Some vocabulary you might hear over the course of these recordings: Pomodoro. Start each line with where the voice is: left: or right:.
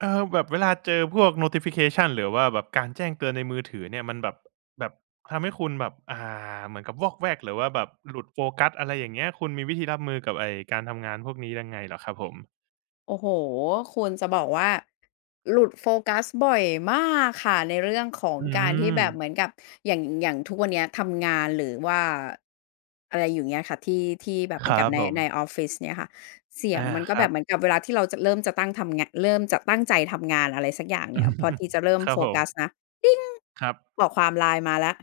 right: อแบบเวลาเจอพวก notification หรือว่าแบบการแจ้งเตือนในมือถือเนี่ยมันแบบแบบทำให้คุณแบบเหมือนกับวอกแวกหรือว่าแบบหลุดโฟกัสอะไรอย่างเงี้ยคุณมีวิธีรับมือกับไอ้การทำงานพวกนี้ยังไงเหรอครับผม
left: โอ้โฮคุณจะบอกว่าหลุดโฟกัสบ่อยมากค่ะในเรื่องของ
right: อื
left: การที่
right: ม
left: แบบเหมือนกับอย่างทุกวันเนี้ยทำงานหรือว่าอะไรอยู่เงี้ยค่ะที่แบบเห
right: ค
left: มือน
right: รั
left: กับ
right: บ
left: ใน
right: ผม
left: ในออฟฟิศเนี่ยค่ะเสียง
right: อา
left: มันก็
right: ค
left: แบ
right: รั
left: บ
right: บ
left: เหมือนกับเวลาที่เราจะเริ่มจะตั้งทำงานเริ่มจะตั้งใจทำงานอะไรสักอย่างเนี่ยพอที่จะเริ่ม
right: ครั
left: โฟ
right: บผ
left: กัส
right: ม
left: นะติ๊ง
right: ครับ
left: ข้อความ LINE มาแล้ว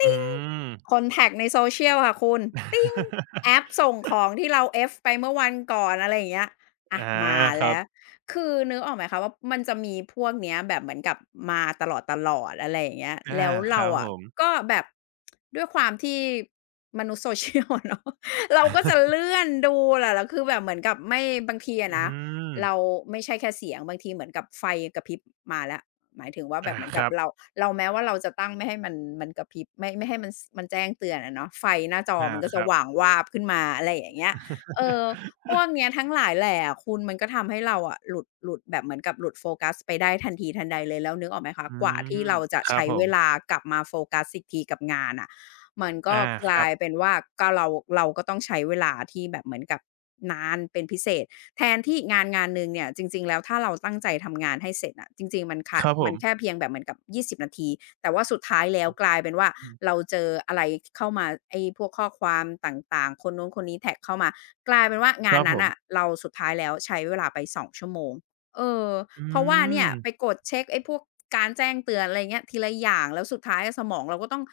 right: อื
left: ติ๊ง
right: ม
left: คอนแท็กต์ใน social ค่ะคุณติ๊ง แอปส่งของที่เรา F ไปเมื่อวันก่อนอะไรอย่างเงี้ย อ่ะ
right: อา
left: มา
right: ครั
left: แล้
right: บ
left: วคือนึกออกไหมคะว่ามันจะมีพวกเนี้ยแบบเหมือนกับมาตลอดๆอะไรอย่างเงี้ย
right: อา
left: แล้ว
right: ค
left: เรา
right: รับผ
left: อะ
right: ม
left: ก็แบบด้วยความที่มนุษย์ social อะเนาะ เราก็จะ เลื่อนดูแหละแล้วคือแบบเหมือนกับไม่บางทีอะ
right: อื
left: นะ
right: ม
left: เราไม่ใช่แค่เสียงบางทีเหมือนกับไฟกระพริบมาแล้วหมายถึงว่าแบ
right: อา
left: บเหมือน
right: ค
left: กับ
right: รับ
left: เราแม้ว่าเราจะตั้งไม่ให้มันมันกระพริบไม่ให้มันสมันแจ้งเตือนอะเนาะไฟหน้าจอ
right: อา
left: มันก็
right: ค
left: จะ
right: รั
left: ห
right: บ
left: ว่างวาบขึ้นมาอะไรอย่างเงี้ยเออ พว กเนี้ยทั้งหลายแหละคุณมันก็ทำให้เราอะหลุดแบบเหมือนกับหลุดโฟกัสไปได้ทันทีทันใดเลยแล้วนึกออกไหมคะ
right: อื
left: กว่า
right: ม
left: ที่เราจะ
right: ครับ
left: ใช้
right: ผ
left: เวลา
right: ม
left: กลับมาโฟกัสอีกทีกับงานน่ะมันก็
right: อา
left: ก
right: ครั
left: ลาย
right: บ
left: เป็นว่าก็เราเราก็ต้องใช้เวลาที่แบบเหมือนกับนานเป็นพิเศษแทนที่งานหนึ่งเนี่ยจริงๆแล้วถ้าเราตั้งใจทำงานให้เสร็จอะจริงๆ
right: ครับผ
left: มันแค่
right: ม
left: เพียงแบบเหมือนกับ20 นาทีแต่ว่าสุดท้ายแล้วกลายเป็นว่า
right: อื
left: เรา
right: ม
left: เจออะไรเข้ามาไอ้พวกข้อความต่างๆคนนู้นคนนี้แท็กเข้ามา กลายเป็นว่า
right: ค
left: งาน
right: รับผ
left: นั้น
right: ม
left: อ่ะเราสุดท้ายแล้วใช้เวลาไป2ชั่วโมงเออ
right: อื
left: เพราะว่าเนี่ย
right: ม
left: ไปกดเช็กไอ้พวกการแจ้งเตือนอะไรเงี้ยทีละอย่างแล้วสุดท้ายอะสมองเราก็ต้อง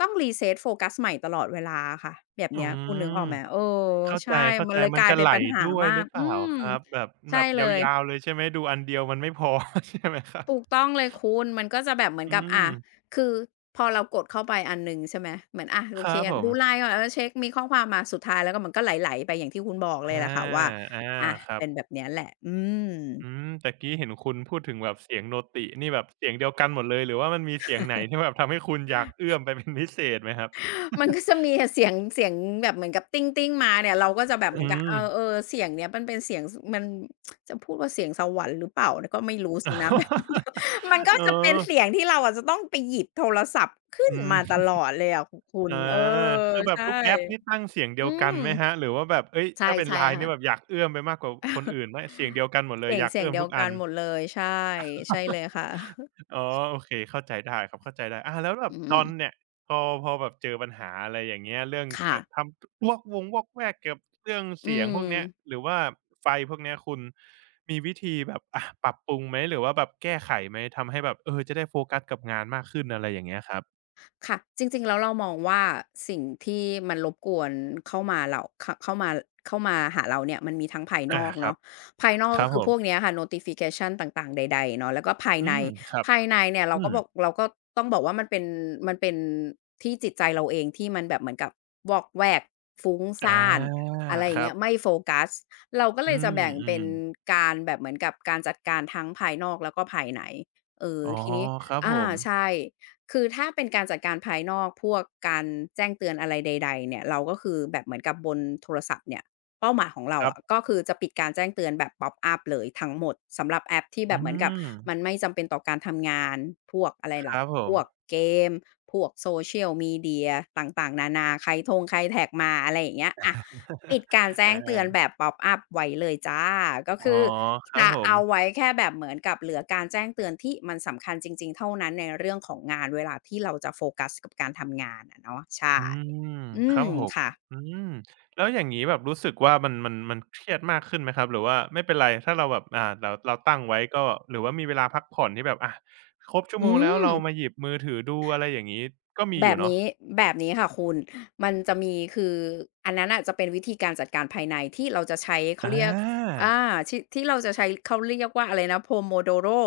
left: ต้อง reset โฟกัสใหม่ตลอดเวลาอะค่ะแบบ
right: อื
left: เนี้ยคุณนึกอ
right: ม
left: อกไหมเออ
right: เข้าใจ
left: ใช่
right: เข้า
left: มัน
right: ใจ
left: เลย
right: มั
left: ก
right: น
left: ลาย
right: จะ
left: เป็
right: ไห
left: น
right: ล
left: ปัญหา
right: ด้วย
left: มา
right: หรื
left: ก
right: อเป
left: อื
right: ล่า
left: ม
right: ครับ แบบ
left: ใช่
right: แบบ
left: เลย
right: ยาวๆเลยใช่ไหมดูอันเดียวมันไม่พอ ใช่ไหมครับ
left: ถูกต้องเลยคุณมันก็จะแบบเหมือน
right: อื
left: กับ
right: ม
left: คือพอเรากดเข้าไปอันหนึ่งใช่ไหมเหมือนอะโอ
right: ค
left: เค
right: รับผม
left: ดู LINE ก่อนเเช็กมีข้อความมาสุดท้ายแล้วก็มันก็ไหลๆไปอย่างที่คุณบอกเล
right: อา
left: ยแหละค่ะว่า
right: อา
left: อะ
right: ครั
left: เป็นแบ
right: บ
left: บเนี้ยแหละอืม
right: อืมตะกี้เห็นคุณพูดถึงแบบเสียงโนตินี่แบบเสียงเดียวกันหมดเลยหรือว่ามันมีเสียงไหนที่แบบทำให้คุณอยากเอื้อมไปเป็นพิเศษไหมครับ
left: มันก็จะมีอะเสียงแบบเหมือนกับติ๊งๆมาเนี่ยเราก็จะแบบเห
right: อื
left: มือนกับเอ
right: ม
left: อเออเสียงเนี้ยมันเป็นเสียงสมันจะพูดว่าเสียงสวรรค์หรือเปล่าก็ไม่รู้สินะ แบบ มันก็
right: เออ
left: จะเป็นเสียงที่เราอะจะต้องไปหยิบโทรศัพท์ขึ้น
right: อื
left: มาต
right: ม
left: ลอดเลยอะคคุณ
right: อา
left: เออ
right: คือแบบ
left: ใช่
right: ทุกแอปนี่ตั้งเสียงเดี
left: อื
right: ยวกั
left: ม
right: นไหมครับหรือว่าแบบเฮ้ย
left: ใช่
right: ถ้าเป็น
left: ใช่
right: LINE นี่แบบ
left: ค่ะ
right: อยากเอื้อมไปมากกว่าคนอื่นไหมเสียงเดียวกันหมดเลย
left: เสีย
right: อ
left: ง
right: ยาก
left: เสียง
right: เอื้อม
left: เดีย
right: ทุ
left: ว
right: กอั
left: กั
right: น
left: นหมดเลยใช่ใช่เลยค่ะ
right: อ๋อโอเคเข้าใจได้ครับเข้าใจได้อาแล้วแบบ
left: อื
right: ต
left: ม
right: อนเนี่ยพอแบบเจอปัญหาอะไรอย่างเงี้ยเรื่องก
left: ค่ะ
right: ทำวอกวงวอกแวกเกี่ยวกับเรื่อง
left: อื
right: เสียงพวกเนี้ย
left: ม
right: หรือว่าไฟพวกเนี้ยคุณมีวิธีแบบปรับปรุงไหมหรือว่าแบบแก้ไขไหมทำให้แบบเออจะได้โฟกัสกับงานมากขึ้นอะไรอย่างเงี้ยครับ
left: ค่ะจริงๆแล้วเรามองว่าสิ่งที่มันรบกวนเข้ามาเข้ามาเข้ามาหาเราเนี่ยมันมีทั้งภายน
right: อา
left: อก
right: ครับ
left: เนาะภายนอก
right: ครั
left: ก็
right: บ
left: คื
right: ผ
left: อพวก
right: ม
left: เนี้ยค่ะ notification ต่างๆใดๆเนาะแล้วก็ภาย
right: อื
left: ใน
right: มครับ
left: ภายในเนี่ยเรา
right: อื
left: ก็
right: ม
left: บอกเราก็ต้องบอกว่ามันเป็นที่จิตใจเราเองที่มันแบบเหมือนกับวอกแวกฟุ้งซ่าน
right: อา
left: อะไรอ
right: ค
left: ย่าง
right: รั
left: เงี้
right: บ
left: ยไม่โฟกัสเราก็เล
right: อื
left: ยจะแบ่งเป็
right: ม
left: น
right: ๆ
left: การแบบเหมือนกับการจัดการทั้งภายนอกแล้วก็ภายในเออ
right: อ๋อ
left: ทีนี้
right: ครับ
left: อา
right: ผม
left: ใช่ คือถ้าเป็นการจัดการภายนอกพวกการแจ้งเตือนอะไรใดๆเนี่ยเราก็คือแบบเหมือนกับบนโทรศัพท์เนี่ยเป้าหมายของเรา
right: ครั
left: อะ
right: บ
left: ก็คือจะปิดการแจ้งเตือนแบบ pop up เลยทั้งหมดสำหรับแอปที่
right: อื
left: แบบเหมือนกับ
right: ม
left: มันไม่จำเป็นต่อการทำงานพวกอะไร
right: ค
left: ล่ะ
right: รับผ
left: พ
right: ม
left: วกเกมพวก Social Media ต่างๆนานาใครทงใครแท็กมาอะไรอย่างเงี้ยอะ ปิ ดการแจ้ง
right: อา
left: เตือนแบบป๊อปอัปไว้เลยจ้ะก็
right: อ๋อ
left: คือ
right: ครับ
left: จะ
right: ผ
left: เอา
right: ม
left: ไว้แค่แบบเหมือนกับเหลือการแจ้งเตือนที่มันสำคัญจริงๆเท่านั้นในเรื่องของงานเวลาที่เราจะโฟกัสกับการทำงานอะเนาะใช่
right: อืม
left: อื
right: ครับ
left: ม
right: ผม
left: ค่ะ
right: อืมแล้วอย่างงี้แบบรู้สึกว่ามันเครียดมากขึ้นไหมครับหรือว่าไม่เป็นไรถ้าเราแบบเราตั้งไว้ก็หรือว่ามีเวลาพักผ่อนที่แบบครบชั่วโม
left: อื
right: งแล้ว
left: ม
right: เรามาหยิบมือถือดูอะไรอย่างงี้ก็มี
left: แบ
right: อยู่
left: บ
right: เนาะ
left: นี้แบบนี้ค่ะคุณมันจะมีคืออันนั้นน่ะจะเป็นวิธีการจัดการภายในที่เราจะใช้เขา
right: อา
left: เรียกอาที่เราจะใช้เขาเรียกว่าอะไรนะ Pomodoro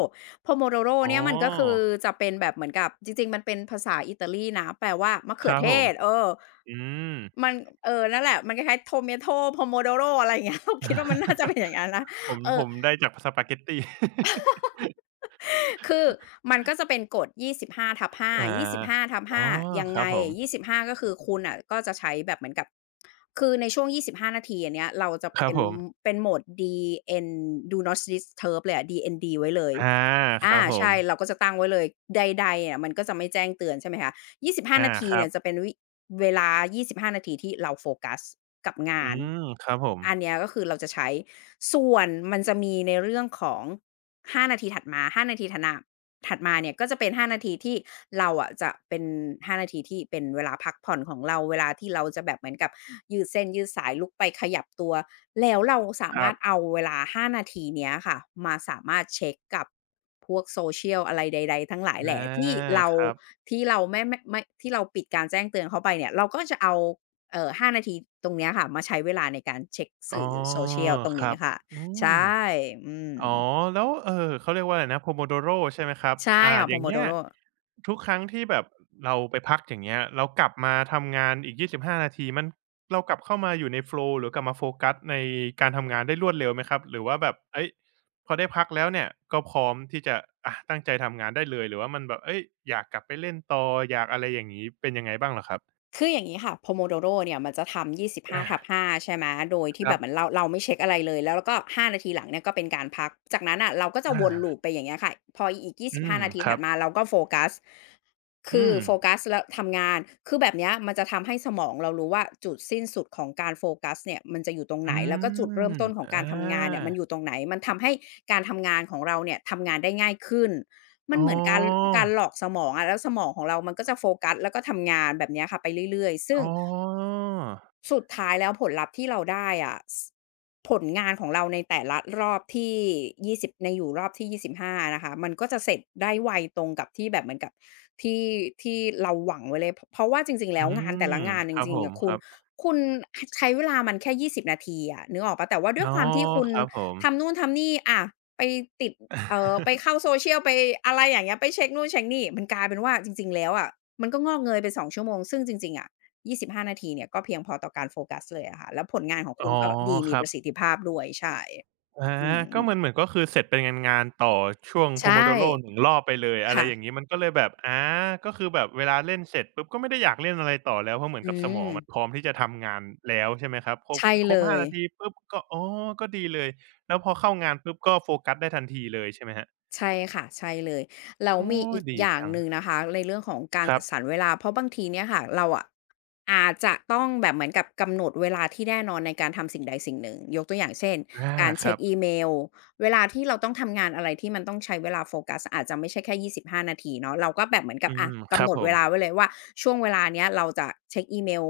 left: Pomodoro
right: อ๋อ
left: เนี่ยมันก็คือจะเป็นแบบเหมือนกับจริงๆมันเป็นภาษาอิตาลีนะแปลว่ามะ
right: ค
left: เขือ
right: รับ
left: เท
right: ผม
left: ศเออ
right: อืม
left: มันเออนั่นแหละมันคล้ายๆ tomato pomodoro อะไรอย่างเงี้ย เราคิดว่ามันน่าจะเป็นอย่างงั้นนะ
right: ผม
left: เอ
right: ผ
left: อ
right: มได้จากสปาเกตตี
left: คือมันก็จะเป็นกฎ25/5
right: อา
left: 25/5ยสิบห้าทับ
right: อ๋อ
left: ห้ายัง
right: ครั
left: ไง
right: บผม
left: 25ก็คือคุณน่ะก็จะใช้แบบเหมือนกับคือในช่วง25นาทีอันเนี้ยเราจะ
right: ครั
left: เป็
right: บ
left: น
right: ผม
left: เป็นโหมด DN Do Not Disturb เลยอะ DND ไว้เลย
right: อาค
left: อา
right: รับผม
left: ใช่เราก็จะตั้งไว้เลยใดๆอะมันก็จะไม่แจ้งเตือนใช่ไหมคะ25
right: อา
left: นาที
right: ครั
left: เนี่
right: บ
left: ยจะเป็นเวลา25นาทีที่เราโฟกัสกับ
right: อื
left: งาน
right: มครับผม
left: อันเนี้ยก็คือเราจะใช้ส่วนมันจะมีในเรื่องของห้านาทีถัดมา ถัดมาเนี่ยก็จะเป็น5นาทีที่เราอะจะเป็น5นาทีที่เป็นเวลาพักผ่อนของเราเวลาที่เราจะแบบเหมือนกับยืดเส้นยืดสายลุกไปขยับตัวแล้วเราสา
right: ครั
left: มาร
right: บ
left: ถเอาเวลา5นาทีเนี้ยค่ะมาสามารถเช็กกับพวก social อะไรใดๆทั้งหลายแห
right: อา
left: ล่ที่เรา
right: ครับ
left: ที่เราไม่ไม่ไม่ที่เราปิดการแจ้งเตือนเข้าไปเนี่ยเราก็จะเอา5นาทีตรงเนี้ยค่ะมาใช้เวลาในการเช็ก
right: อ๋อ
left: สื่อ social ตรง
right: ค
left: นี้
right: รับ
left: ค่ะ
right: อืม
left: ใช่อืม
right: อ๋อแล้วเขาเรียกว่าอะไรนะ Pomodoro ใช่ไหมครับ
left: ใช่ของ
right: อย่างเงี้ย
left: Pomodoro
right: ทุกครั้งที่แบบเราไปพักอย่างเงี้ยแล้วกลับมาทำงานอีก25นาทีมันเรากลับเข้ามาอยู่ในโฟลว์หรือกลับมาโฟกัสในการทำงานได้รวดเร็วไหมครับหรือว่าแบบเฮ้ยพอได้พักแล้วเนี่ยก็พร้อมที่จะตั้งใจทำงานได้เลยหรือว่ามันแบบเฮ้ยอยากกลับไปเล่นต่ออยากอะไรอย่างงี้เป็นยังไงบ้างเหรอครับ
left: คืออย่างนี้ค่ะ Pomodoro เนี่ยมันจะทำ
right: อา
left: 25/5ใช่ไหมโดย
right: ค
left: ที่แบ
right: รั
left: บ
right: บ
left: เหมือนเราไม่เช็กอะไรเลยแล้วเราก็5นาทีหลังเนี่ยก็เป็นการพัก จากนั้นอ่ะเราก็จะวนลู
right: อา
left: ปไปอย่างเงี้ยค่ะพออีก
right: อื
left: 25
right: ม
left: นาที
right: ค
left: ถั
right: รั
left: ด
right: บ
left: มาเราก็โฟกัส คื
right: อื
left: อ
right: ม
left: โฟกัสแล้วทำงาน คือแบบเนี้ยมันจะทำให้สมองเรารู้ว่าจุดสิ้นสุดของการโฟกัสเนี่ยมันจะอยู่ตรง
right: อื
left: ไหนแล้วก็จุดเริ่ม
right: ม
left: ต้นของกา
right: อา
left: รทำงานเนี่ยมันอยู่ตรงไหนมันทำให้การทำงานของเราเนี่ยทำงานได้ง่ายขึ้น มั
right: อ๋
left: น
right: อ
left: เหมือนการหลอกสมองอะแล้วสมองของเรามันก็จะโฟกัสแล้วก็ทำงานแบบเนี้ยค่ะไปเรื่อยๆซึ่ง
right: อ๋อ
left: สุดท้ายแล้วผลลัพธ์ที่เราได้อะผลงานของเราในแต่ละรอบที่20ในอยู่รอบที่25้านะคะมันก็จะเสร็จได้ไวตรงกับที่แบบเหมือนกับที่ที่เราหวังไว้เลยเพราะว่าจริงๆ
right: อื
left: แล้วงานแต่
right: ม
left: ละงานจ
right: ครับ
left: ริ
right: ผ
left: งๆ
right: ม
left: อะ
right: ค
left: คุณ
right: รับ
left: คุณใช้เวลามันแค่20นาทีอะนึกออกเปล่าแต่ว่าด้วย
right: อ๋อ
left: ความที่คุณ
right: ครับผม
left: ทำนู่นทำนี่อะไปติดเอ่อไปเข้า social ไปอะไรอย่างเงี้ยไปเช็กนู่นเช็กนี่มันกลายเป็นว่าจริงๆแล้วอะมันก็งอกเงยไป2 ชั่วโมงซึ่งจริงๆอะ 25นาทีเนี่ยก็เพียงพอต่อการโฟกัสเลยอะค่ะแล้วผลงานของ
right: อ๋
left: คุ
right: อ
left: ณก็ดี
right: ค
left: มี
right: รั
left: ประสิท
right: บ
left: ธิภาพด้วยใช่
right: อา
left: อื
right: ก็
left: ม
right: มันเหมือนก็คือเสร็จเป็นงานๆต่อช่วง
left: ใช่
right: Pomodoro หนึ่งรอบไปเลยอะไร
left: ค่ะ
right: อย่างงี้มันก็เลยแบบอาก็คือแบบเวลาเล่นเสร็จปุ๊บก็ไม่ได้อยากเล่นอะไรต่อแล้วเพราะเหมือ
left: อื
right: นกับสม
left: ม
right: องมันพร้อมที่จะทำงานแล้วใช่ไหมครับครบ
left: ใช่
right: คร
left: เล
right: บ5
left: ย
right: นาทีปุ๊บก็อ๋อก็ดีเลยแล้วพอเข้างานปุ๊บก็โฟกัสได้ทันทีเลยใช่ไหมครับ
left: ใช่ค่ะใช่เลยแล้ว
right: โอ้
left: มีอีก
right: ดี
left: อย่าง
right: จัง
left: หนึ่งนะคะในเรื่องของการ
right: ครั
left: จั
right: บ
left: ดสรรเวลาเพราะบางทีเนี่ยค่ะเราอะอาจจะต้องแบบเหมือนกับกำหนดเวลาที่แน่นอนในการทำสิ่งใดสิ่งหนึ่งยกตัวอย่างเช่น
right: อา
left: การ
right: ค
left: เช็
right: รั
left: ค
right: บ
left: อีเมลเวลาที่เราต้องทำงานอะไรที่มันต้องใช้เวลาโฟกัสอาจจะไม่ใช่แค่25นาทีเนาะเราก็แบบเหมือนกั
right: อื
left: บอะ
right: มค
left: กำ
right: รั
left: ห
right: บ
left: นด
right: ผ
left: เว
right: ม
left: ลาไว้เลยว่าช่วงเวลาเนี้ยเราจะเช็คอีเมล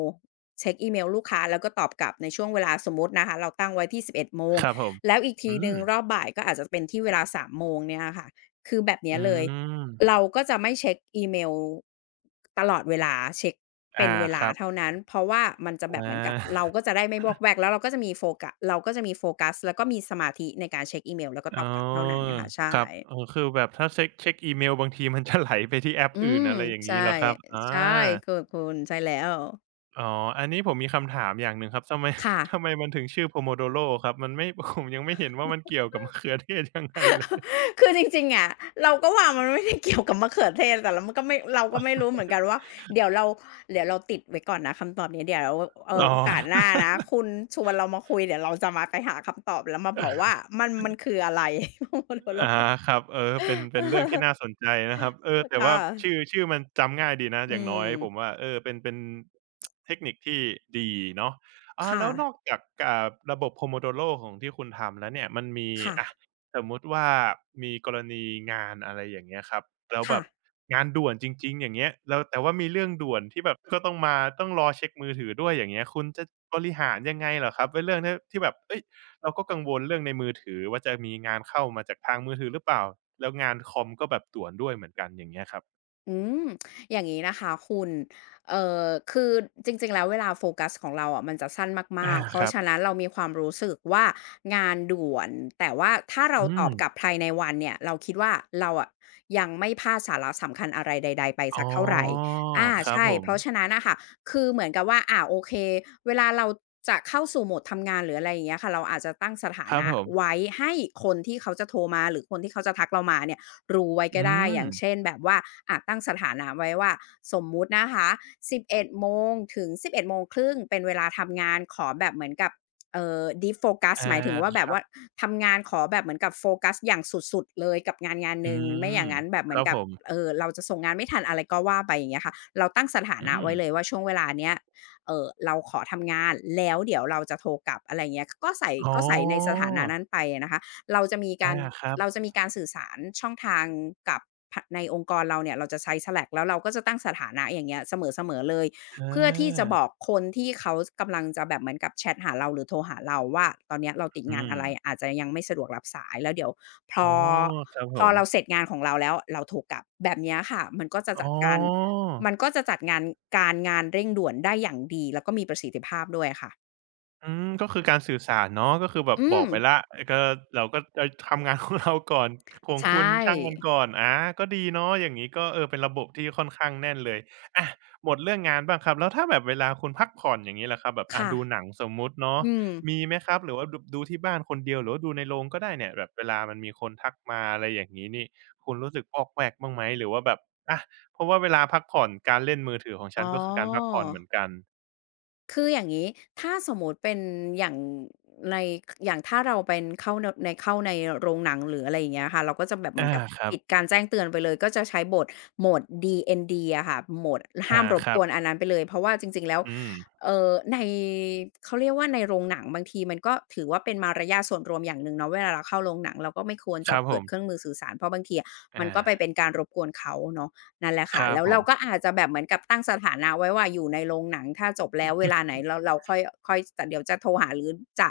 left: เช็คอีเมลลูกค้าแล้วก็ตอบกลับในช่วงเวลาสมมตินะคะเราตั้งไว้ที่11 โมง
right: ครับผม
left: แล้วอีก
right: อื
left: ทีหนึ่งรอ
right: ม
left: บบ่ายก็อาจจะเป็นที่เวลา3โมงเนี่ยค่ะคือแบบเนี้
right: อื
left: ยเลยเรา
right: ม
left: ก็จะไม่เช็กอีเมลตลอดเวลาเช็กเป็น
right: อา
left: เว
right: ค
left: ลา
right: รับ
left: เท่านั้นเพราะว่ามันจะ
right: อ
left: แบบเหมือนกับเรา
right: า
left: ก็จะได้ไม่วอกแวกแล้วเราก็จะมีโฟกัสเราก็จะมีโฟกัสแล้วก็มีสมาธิในการเช็กอีเมลแล้วก็ ตอ
right: อ๋อ
left: บกลับเท่านั้นน่ะค่ะใช่
right: ครับอ๋อคือแบบถ้าเช็กอีเมลบางทีมันจะไหลไปที่แอป
left: อื
right: อื่น
left: ม
right: อะไรอย่างงี้
left: ใช่
right: เหรอครับอา
left: ใช่ถูกคุณใช่แล้ว
right: อ๋ออันนี้ผมมีคำถามอย่างหนึ่งครับทำไม
left: ค่ะ
right: ทำไมมันถึงชื่อ Pomodoro ครับมันไม่ ผมยังไม่เห็นว่ามันเกี่ยวกับมะเขือเทศยังไงเลย
left: คือจริงๆอะเราก็ว่ามันไม่ได้เกี่ยวกับมะเขือเทศแต่เรามันก็ไม่เราก็ไม่รู้เหมือนกันว่าเดี๋ยวเราเดี๋ยวเราติดไว้ก่อนนะคำตอบนี้เดี๋ยว
right: อ๋อ
left: โอกา สหน้านะคุณชวนเรามาคุยเดี๋ยวเราจะมาไปหาคำตอบแล้วมาบอกว่ามันคืออะไร โมโนโล
right: อา
left: ก
right: ครับเออเป็นเรื่องที่น่าสนใจนะครับเออแต่ว่า
left: ค่ะ
right: ชื่อชื่อมันจำง่ายดีนะ
left: อื
right: อย่างน้อ
left: ม
right: ยผมว่าเออเป็นเทคนิคที่ดีเนาะอา
left: ค่ะ
right: แล้วนอกจากระบบ Pomodoro ของที่คุณทำแล้วเนี่ยมันมี
left: ค่ะ
right: อะสมมุติว่ามีกรณีงานอะไรอย่างเงี้ยครับแล้วแบ
left: ค่ะ
right: บงานด่วนจริงๆอย่างเงี้ยแล้วแต่ว่ามีเรื่องด่วนที่แบบก็ต้องมาต้องรอเช็กมือถือด้วยอย่างเงี้ยคุณจะบริหารยังไงเหรอครับเเรื่องที่ที่แบบเฮ้ย เราก็กังวลเรื่องในมือถือว่าจะมีงานเข้ามาจากทางมือถือหรือเปล่าแล้วงานคอมก็แบบต่วนด้วยเหมือนกันอย่างเงี้ยครับ
left: อืมอย่างนี้นะคะคุณคือจริงๆ แล้วเวลาโฟกัสของเราอะมันจะสั้น
right: อา
left: มากๆ เพ
right: ค
left: ราะ
right: รับ
left: ฉะนั้นเรามีความรู้สึกว่างานด่วน แต่ว่าถ้าเรา
right: อื
left: ตอ
right: ม
left: บกลับภายในวันเนี่ยเราคิดว่าเราอะยังไม่พลาดสาระสำคัญอะไรใดๆไป
right: อ๋
left: สั
right: อ
left: กเท่าไรอา
right: ครับ
left: ใช่
right: ผ
left: เพราะฉะ
right: ม
left: นั้นน่ะค่ะคือเหมือนกับว่าโอเคเวลาเราจะเข้าสู่โหมดทำงานหรืออะไรอย่างเงี้ยค่ะเราอาจจะตั้งสถา
right: ครับ
left: นะ
right: ผม
left: ไว้ให้คนที่เขาจะโทรมาหรือคนที่เขาจะทักเรามาเนี่ย รู้ไว้
right: อื
left: ก็ได้ อ
right: ม
left: ย่างเช่นแบบว่าจตั้งสถานะไว้ว่าสมมุตินะคะ11โมงถึง 11 โมงครึ่งเป็นเวลาทำงานขอแบบเหมือนกับdeep focus
right: อา
left: หมายถึงว่าแบ
right: ค
left: บ
right: รั
left: ว่า
right: บ
left: ทำงานขอแบบเหมือนกับโฟกัสอย่างสุดๆเลยกับงานห
right: อื
left: นึ่งไม่อ
right: ม
left: ย่างงั้นแบบเห
right: ค
left: มือ
right: รั
left: น
right: บ
left: กั
right: ผ
left: บ
right: ม
left: เราจะส่งงานไม่ทันอะไรก็ว่าไปอย่างเงี้ยค่ะเราตั้งสถา
right: อื
left: นะ
right: ม
left: ไว้เลยว่าช่วงเวลาเนี้ยเราขอทำงานแล้วเดี๋ยวเราจะโทรกลับอะไรอย่างเงี้ยก็ใส่
right: อ๋อ
left: ก็ใส่ในสถานะนั้นไปอะนะคะ เราจะมีกา
right: อา
left: ร
right: ครับ
left: เราจะมีการสื่อสารช่องทางกับพะในองค์กรเราเนี่ยเราจะใช้ Slack แล้วเราก็จะตั้งสถานะอย่างเงี้ยเสมอๆเลย
right: อ
left: เพื่อที่จะ
right: า
left: บอกคนที่เขากำลังจะแบบเหมือนกับแชตหาเราหรือโทรหาเราว่าตอนเนี้ยเราติด
right: อื
left: งาน
right: ม
left: อะไรอาจจะยังไม่สะดวกรับสายแล้วเดี๋ยวพ
right: อ๋
left: อ
right: อครับผ
left: พอ
right: ม
left: เราเสร็จงานของเราแล้วเราโทรกลับแบบเนี้ยค่ะมันก็จะจั
right: อ๋อ
left: ดการมันก็จะจัดงานการงานเร่งด่วนได้อย่างดีแล้วก็มีประสิทธิภาพด้วยค่ะ
right: อืมก็คือการสื่อสารเนาะก็คือแบบ
left: อื
right: บอ
left: ม
right: กไปแล้วก็เราก็ทำงาน ของเราก่อนของ
left: ใช
right: คุณช่างมัน
left: ่
right: ก่อนอาก็ดีเนาะอย่างงี้ก็เออเป็นระบบที่ค่อนข้างแน่นเลยอะหมดเรื่องงานบ้างครับแล้วถ้าแบบเวลาคุณพักผ่อนอย่างงี้ล่ะครับแบบอะ
left: ค่ะ
right: ดูหนังสมมุติเนาะ
left: อืม
right: มีไหมครับหรือว่าดูที่บ้านคนเดียวหรือว่าดูในโรงก็ได้เนี่ยแบบเวลามันมีคนทักมาอะไรอย่างงี้นี่คุณรู้สึกวอกแวกบ้างไหมหรือว่าแบบอะเพราะว่าเวลาพักผ่อนการเล่นมือถือของ
left: อ๋
right: ฉั
left: อ
right: นก็คือการพักผ่อนเหมือนกัน
left: คืออย่างนี้ถ้าสมมติเป็นอย่างในอย่างถ้าเราเป็นเข้าเนในเข้าในโรงหนังหรืออะไรอย่างเงี้ยค่ะเราก็จะแบบเหมือน
right: อา
left: กับ
right: ครับ
left: ปิดการแจ้งเตือนไปเลยก็จะใช้โหมด DND อะค่ะโหมด
right: อา
left: ห้ามรบ
right: ครั
left: กวนอั
right: บ
left: นนั้นไปเลยเพราะว่าจริงๆแล้ว
right: อืม
left: ในเขาเรียกว่าในโรงหนังบางทีมันก็ถือว่าเป็นมารยาทส่วนรวมอย่างหนึ่งเนาะเวลาเราเข้าโรงหนังเราก็ไม่ควร
right: ค
left: จะ
right: รับผ
left: เปิด
right: ม
left: เครื่องมือสื่อสารเพราะบางทีอะมัน
right: อา
left: ก็ไปเป็นการรบกวนเขาเนาะ นั่นแหละ
right: ค
left: ค่ะ
right: รับ
left: แล้ว
right: ผ
left: เราก็
right: ม
left: อาจจะแบบเหมือนกับตั้งสถานะไว้ว่าอยู่ในโรงหนังถ้าจบแล้วเวลาไหนเราค่อยค่อยแต่เดี๋ยวจะโทรหาหรือจะ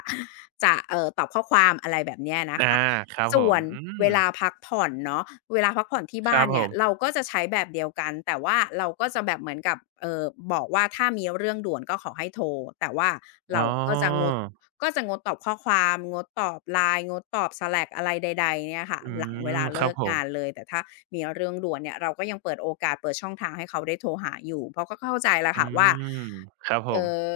left: จะตอบข้อความอะไรแบบเนี้ยนะ
right: อา
left: คะ
right: ครับผ
left: ส่ว
right: ม
left: น
right: อืม
left: เวลาพักผ่อนเนาะเวลาพักผ่อนที่
right: ค
left: บ้า
right: รั
left: น
right: บผ
left: เนี่ย
right: ม
left: เราก็จะใช้แบบเดียวกันแต่ว่าเราก็จะแบบเหมือนกับบอกว่าถ้ามีเรื่องด่วนก็ขอให้โทรแต่ว่า
right: อ๋อ
left: เราอะก็จะงดตอบข้อความงดตอบ LINE งดตอบ Slack อะไรใดๆเนี่ยค่ะ
right: อื
left: หลังเว
right: ม
left: ลา
right: ค
left: เลิ
right: รับ
left: ก
right: ผม
left: งานเลยแต่ถ้ามีเรื่องด่วนเนี่ยเราก็ยังเปิดโอกาสเปิดช่องทางให้เขาได้โทรหาอยู่เพราะก็เข้าใจแหละ
right: อื
left: ค่ะว่า
right: มครับผ
left: เอ่
right: ม
left: อ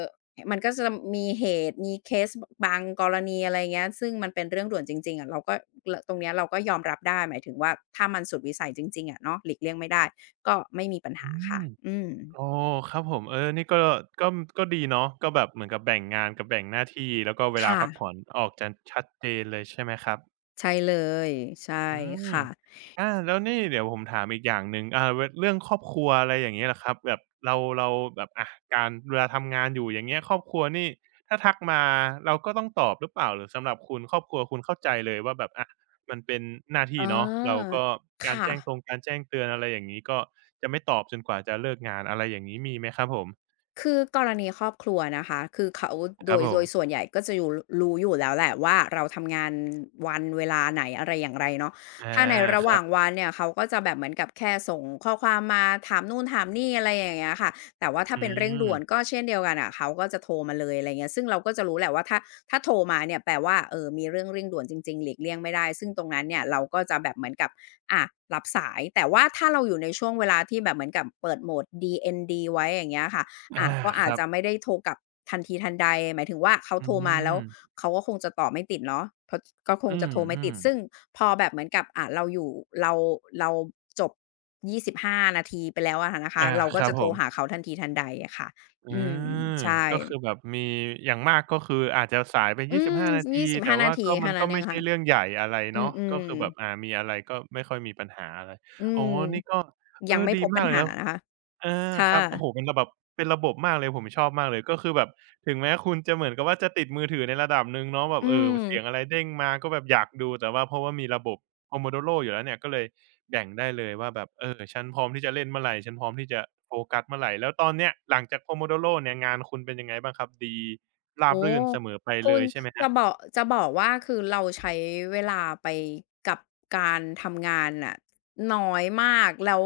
left: มันก็จะมีเหตุมีเคสบบางกรณีอะไรเงี้ยซึ่งมันเป็นเรื่องด่วนจริงๆอะเราก็ตรงเนี้ยเราก็ยอมรับได้หมายถึงว่าถ้ามันสุดวิสัยจริงๆอะเนาะหลีกเลี่ยงไม่ได้ก็ไม่มีปัญ
right: อื
left: หาค่ะ
right: ม
left: อืม
right: อ๋อครับผมเออนี่ก็ก็ก็ดีเนาะก็แบบเหมือนกับแบ่งงานกับแบ่งหน้าที่แล้วก็เวลา
left: ค่ะ
right: พักผ่อนออกจะชัดเจนเลยใช่ไหมครับ
left: ใช่เลยใช่
right: อืม
left: ค่ะ
right: อาแล้วนี่เดี๋ยวผมถามอีกอย่างหนึ่งอ่าเวเรื่องครอบครัวอะไรอย่างเงี้ยล่ะครับแบบเราแบบอะการเวลาทำงานอยู่อย่างเงี้ยครอบครัวนี่ถ้าทักมาเราก็ต้องตอบหรือเปล่าหรือสำหรับคุณครอบครัวคุณเข้าใจเลยว่าแบบอะมันเป็นหน้า
left: อ
right: ที่เนาะเรา
left: า
right: ก็การ
left: ค่ะ
right: แจ้งตรงการแจ้งเตือนอะไรอย่างงี้ก็จะไม่ตอบจนกว่าจะเลิกงานอะไรอย่างงี้มีไหมครับผม
left: คือกรณีครอบครัวนะคะคือเขา
right: ค
left: โด
right: รับ
left: ย
right: ผ
left: โดยส่ว
right: ม
left: นใหญ่ก็จะอยู่รู้อยู่แล้วแหละว่าเราทำงานวันเวลาไหนอะไรอย่างไรเนาะ
right: อา
left: ถ้าในระ
right: ค
left: ห
right: รั
left: ว่าง
right: บ
left: วันเนี่ยเขาก็จะแบบเหมือนกับแค่ส่งข้อความมาถามนู่นถามนี่อะไรอย่างเงี้ยค่ะแต่ว่าถ้า
right: อื
left: เป็นเร่งด่วน
right: ม
left: ก็เช่นเดียวกันอะเขาก็จะโทรมาเลยอะไรเงี้ยซึ่งเราก็จะรู้แหละว่าถ้าโทรมาเนี่ยแปลว่าเออมีเรื่องเร่งด่วนจริงๆหลีกเลี่ยงไม่ได้ ซึ่งตรงนั้นเนี่ยเราก็จะแบบเหมือนกับอะรับสายแต่ว่าถ้าเราอยู่ในช่วงเวลาที่แบบเหมือนกับเปิดโหมด DND ไว้อย่างเงี้ยค่ะ
right: อา
left: ก็
right: ค
left: อาจ
right: รับ
left: จะไม่ได้โทรกลับทันทีทันใดหมายถึงว่าเขา
right: อื
left: โทรมาแล้
right: ม
left: วเขาก็คงจะตอบไม่ติดเนาะเพราะก็คง
right: อื
left: จะ
right: ม
left: โทรไม่ติดซึ่งพอแบบเหมือนกับเราอยู่เราเราจบ25นาทีไปแล้วอะนะ
right: ๆ
left: คะ
right: อา
left: เรา
right: ค
left: ก็
right: รับ
left: จะ
right: ผ
left: โทร
right: ม
left: หาเขาทันทีทันใดอะค่ะ
right: อา
left: อืมใช่
right: ก็คือแบบมีอย่างมากก็คืออาจจะสายไป
left: อืม
right: 25นาทีแต่
left: 25นา
right: ว่า
left: ที
right: ก็มั
left: แค่
right: น
left: นั้
right: ก็
left: นเอ
right: ไม่
left: ง
right: ใช่
left: ค่ะ
right: เรื่องใหญ่อะไร
left: อื
right: เนาะก็
left: ม
right: คือแบบ
left: ๆ
right: อ่ามีอะไรก็ไม่ค่อยมีปัญหาอะไร
left: อื
right: อ๋อ
left: ม
right: นี่ก็เอ
left: ยั
right: อ
left: งไม่
right: ดี
left: พบ
right: มา
left: ปั
right: ก
left: ญ
right: เลย
left: หา
right: นะ
left: นะคะ
right: อา
left: ค่ะ
right: ครับโอ้โฮเป็นระบบเป็นระบบมากเลยผมชอบมากเลยก็คือแบบถึงแม้คุณจะเหมือนกับว่าจะติดมือถือในระดับหนึ่งเนาะแบบ
left: อื
right: เออ
left: ม
right: เสียงอะไรเด้งมาก็แบบอยากดูแต่ว่าเพราะว่ามีระบบ Pomodoro อยู่แล้วเนี่ยก็เลยแบ่งได้เลยว่าแบบเออฉันพร้อมที่จะเล่นเมื่อไรฉันพร้อมที่จะโฟกัสเมื่อไรแล้วตอนเนี้ยหลังจาก Pomodoro เนี่ยงานคุณเป็นยังไงบ้างครับดีราบ
left: โอ้
right: รื่นเสมอไป
left: คุ
right: เล
left: ณ
right: ยใช่ไหมครั
left: จะ
right: บ
left: บอกจะบอกว่าคือเราใช้เวลาไปกับการทำงานน่ะน้อยมากแล้ว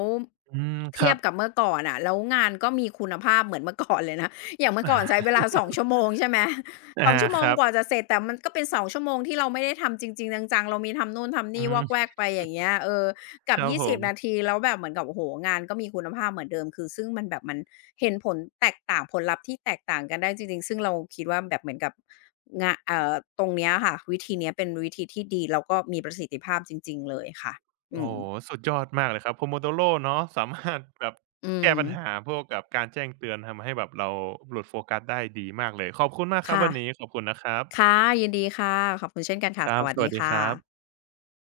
right: อืมค
left: เทีย
right: รั
left: บ
right: บ
left: กับเมื่อก่อนน่ะแล้วงานก็มีคุณภาพเหมือนเมื่อก่อนเลยนะ อย่างเมื่อก่อนใช้ เวลา2ชั่วโมงใช่ไหม
right: อา
left: 2ชั่วโม
right: ค
left: ง
right: รับ
left: กว่าจะเสร็จแต่มันก็เป็น2ชั่วโมงที่เราไม่ได้ทำจริงๆจังๆเรามีทำนู่นทำ
right: อื
left: นี่วอ
right: ม
left: กแวกไปอย่างเงี้ยเออ
right: ค
left: กับ
right: รับผ
left: 20
right: ม
left: นาทีแล้วแบบเหมือนกับโอ้โฮงานก็มีคุณภาพเหมือนเดิมคือซึ่งมันแบบมันเห็นผลแตกต่างผลลัพธ์ที่แตกต่างกันได้จริงๆซึ่งเราคิดว่าแบบเหมือนกับงะเอ่อตรงเนี้ยค่ะวิธีเนี้ยเป็นวิธีที่ดีแล้วก็มีประสิทธิภาพจริงๆเลยค่ะ
right: โอ้
left: อืม
right: โฮสุดยอดมากเลยครับ Pomodoro เนาะสามารถแบบ
left: อื
right: แก้ปัญหา
left: ม
right: พวกกับการแจ้งเตือนทำให้แบบเราหลุดโฟกัสได้ดีมากเลยขอบคุณมากครับ
left: ค่ะ
right: วันนี้ขอบคุณนะครับ
left: ค่ะยินดีค่ะขอบคุณเช่นกัน
right: ค
left: ค่ะส
right: รับ
left: วัส
right: ส
left: ดี
right: วัสดี
left: ค่
right: ครั
left: ะ
right: บ